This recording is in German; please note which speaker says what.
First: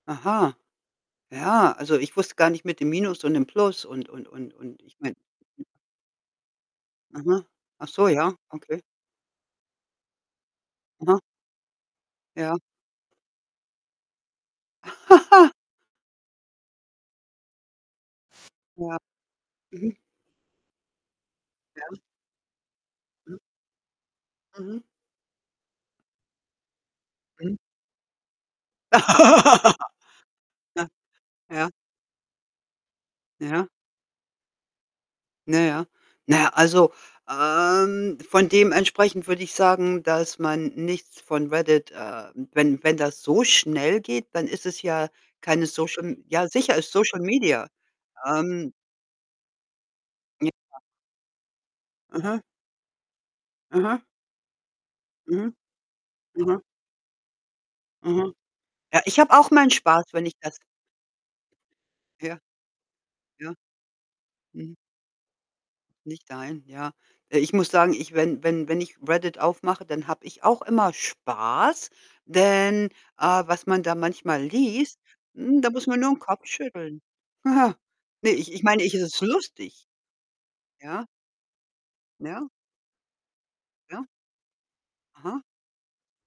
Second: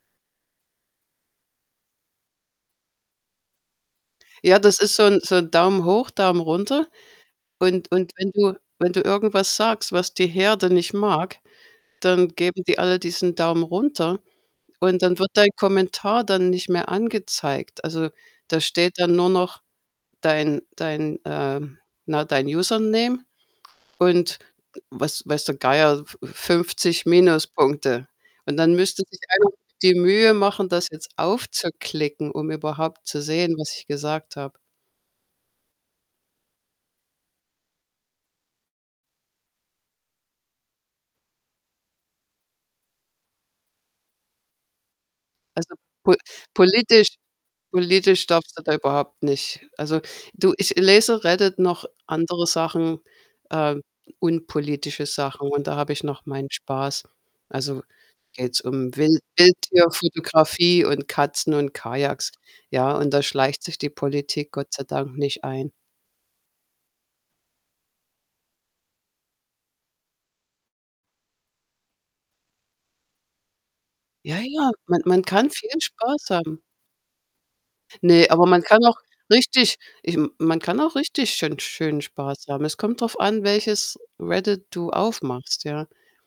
Speaker 1: Aha. Ja, also, ich wusste gar nicht mit dem Minus und dem Plus und und und
Speaker 2: Ja, das
Speaker 1: und
Speaker 2: ist
Speaker 1: ich
Speaker 2: so
Speaker 1: mein
Speaker 2: 'n so 'n Daumen hoch, Daumen runter.
Speaker 1: Aha. Ach
Speaker 2: Und
Speaker 1: so,
Speaker 2: und wenn
Speaker 1: ja?
Speaker 2: du
Speaker 1: Okay.
Speaker 2: wenn du irgendwas sagst, was die Herde nicht
Speaker 1: Aha.
Speaker 2: mag, dann
Speaker 1: Ja.
Speaker 2: geben die alle diesen Daumen runter, und dann wird dein Kommentar dann nicht mehr angezeigt. Also, da steht
Speaker 1: Ja.
Speaker 2: dann nur noch
Speaker 1: Mhm.
Speaker 2: dein dein ähm,
Speaker 1: Ja.
Speaker 2: na, dein Username
Speaker 1: Mhm.
Speaker 2: und
Speaker 1: Mhm.
Speaker 2: weiß weiß der Geier, f 50
Speaker 1: Mhm.
Speaker 2: Minuspunkte. Und, dann müsste sich einer die Mühe machen,
Speaker 1: Ja.
Speaker 2: das jetzt
Speaker 1: Ja.
Speaker 2: aufzuklicken, um überhaupt zu sehen,
Speaker 1: Ja.
Speaker 2: was ich gesagt habe.
Speaker 1: Na ja. Na ja, also, ähm, von dementsprechend würde ich sagen, dass man nichts von Reddit äh, wenn wenn das so schnell geht, dann ist es ja keine
Speaker 2: Also,
Speaker 1: Social
Speaker 2: po
Speaker 1: M ja, sicher ist
Speaker 2: politisch
Speaker 1: Social Media.
Speaker 2: politisch darfst du
Speaker 1: Ähm
Speaker 2: da überhaupt nicht also, du, ich
Speaker 1: [unintelligible]
Speaker 2: lese Reddit, noch
Speaker 1: Aha.
Speaker 2: andere Sachen, ähm,
Speaker 1: Aha.
Speaker 2: unpolitische Sachen
Speaker 1: Mhm.
Speaker 2: und da habe ich noch meinen
Speaker 1: Aha.
Speaker 2: Spaß. Also,
Speaker 1: Aha.
Speaker 2: geht's um
Speaker 1: Ja, ich
Speaker 2: Wild
Speaker 1: habe auch meinen Spaß, wenn ich das
Speaker 2: Wildtier-Fotografie und Katzen und Kajaks.
Speaker 1: Ja.
Speaker 2: Ja, und da
Speaker 1: Ja.
Speaker 2: schleicht sich die Politik Gott
Speaker 1: Mhm.
Speaker 2: sei Dank nicht ein.
Speaker 1: Nicht dein, ja. Äh, ich muss sagen, ich wenn wenn wenn ich Reddit aufmache, dann habe ich auch immer Spaß, denn, äh, was man da
Speaker 2: Ja,
Speaker 1: manchmal
Speaker 2: ja,
Speaker 1: liest,
Speaker 2: man man kann
Speaker 1: hm,
Speaker 2: viel
Speaker 1: da muss man nur 'n
Speaker 2: Spaß
Speaker 1: Kopf
Speaker 2: haben.
Speaker 1: schütteln. He, he.
Speaker 2: Ne,
Speaker 1: Ne,
Speaker 2: aber
Speaker 1: ich
Speaker 2: man
Speaker 1: ich mein,
Speaker 2: kann
Speaker 1: ich
Speaker 2: auch
Speaker 1: es ist
Speaker 2: richtig
Speaker 1: lustig,
Speaker 2: ich m man kann auch
Speaker 1: ja.
Speaker 2: richtig schön schönen Spaß
Speaker 1: Ja.
Speaker 2: haben. Es kommt drauf an, welches
Speaker 1: Ja.
Speaker 2: Reddit du
Speaker 1: Aha.
Speaker 2: aufmachst, ja.